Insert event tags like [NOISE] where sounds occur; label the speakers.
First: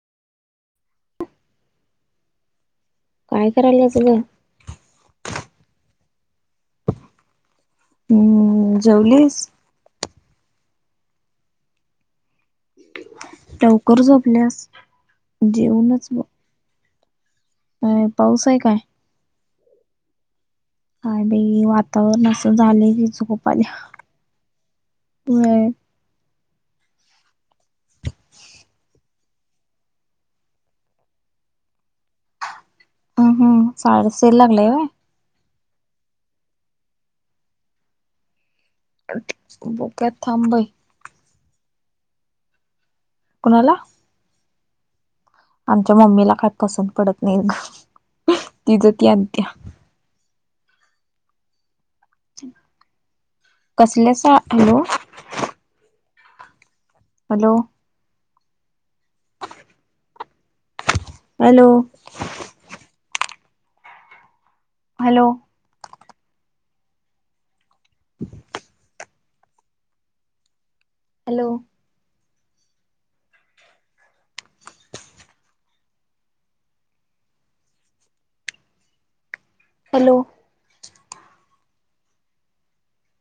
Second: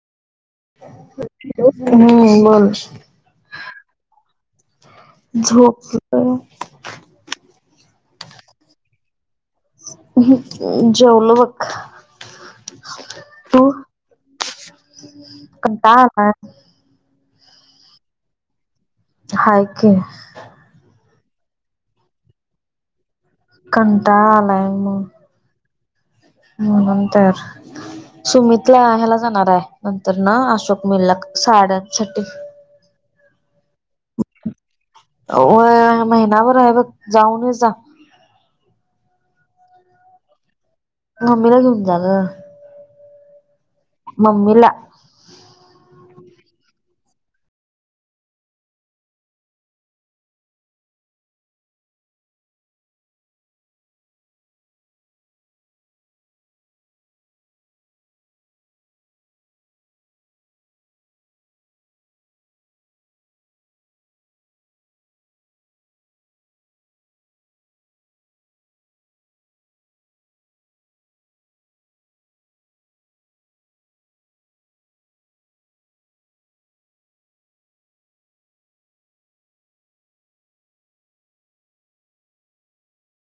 Speaker 1: हम्म ब [INAUDIBLE]
Speaker 2: काय करायला तुझ
Speaker 1: हो
Speaker 2: हम्म जेवलीस
Speaker 1: जेवलो बघ तू
Speaker 2: लवकर झोपल्यास
Speaker 1: कंटाळा
Speaker 2: जेवनच ब
Speaker 1: आलाय
Speaker 2: अ पाऊस आहे काय
Speaker 1: हाय क
Speaker 2: आणि वातावरण असं झालं की झकोपाल्या
Speaker 1: कंटाळा मणते सुमितला हहायला जाणार आहे नंतर ना अशोक मेल्ल साड्यांसाठी
Speaker 2: हम् हम साडे से लागला व
Speaker 1: अ... महिनाभर आहे बघ.... जाऊन येजा.
Speaker 2: बघूया थांब बाई.
Speaker 1: मम्मी घेऊन जा गं..
Speaker 2: कोणाला..
Speaker 1: मम्मी ला.
Speaker 2: आमच्या मम्मीला काय पसंत पडत नाही गं. तिज ती आणत्या. कसल्या सा. Hello... hello.. hello. Hello. [INAUDIBLE] Hello. Hello.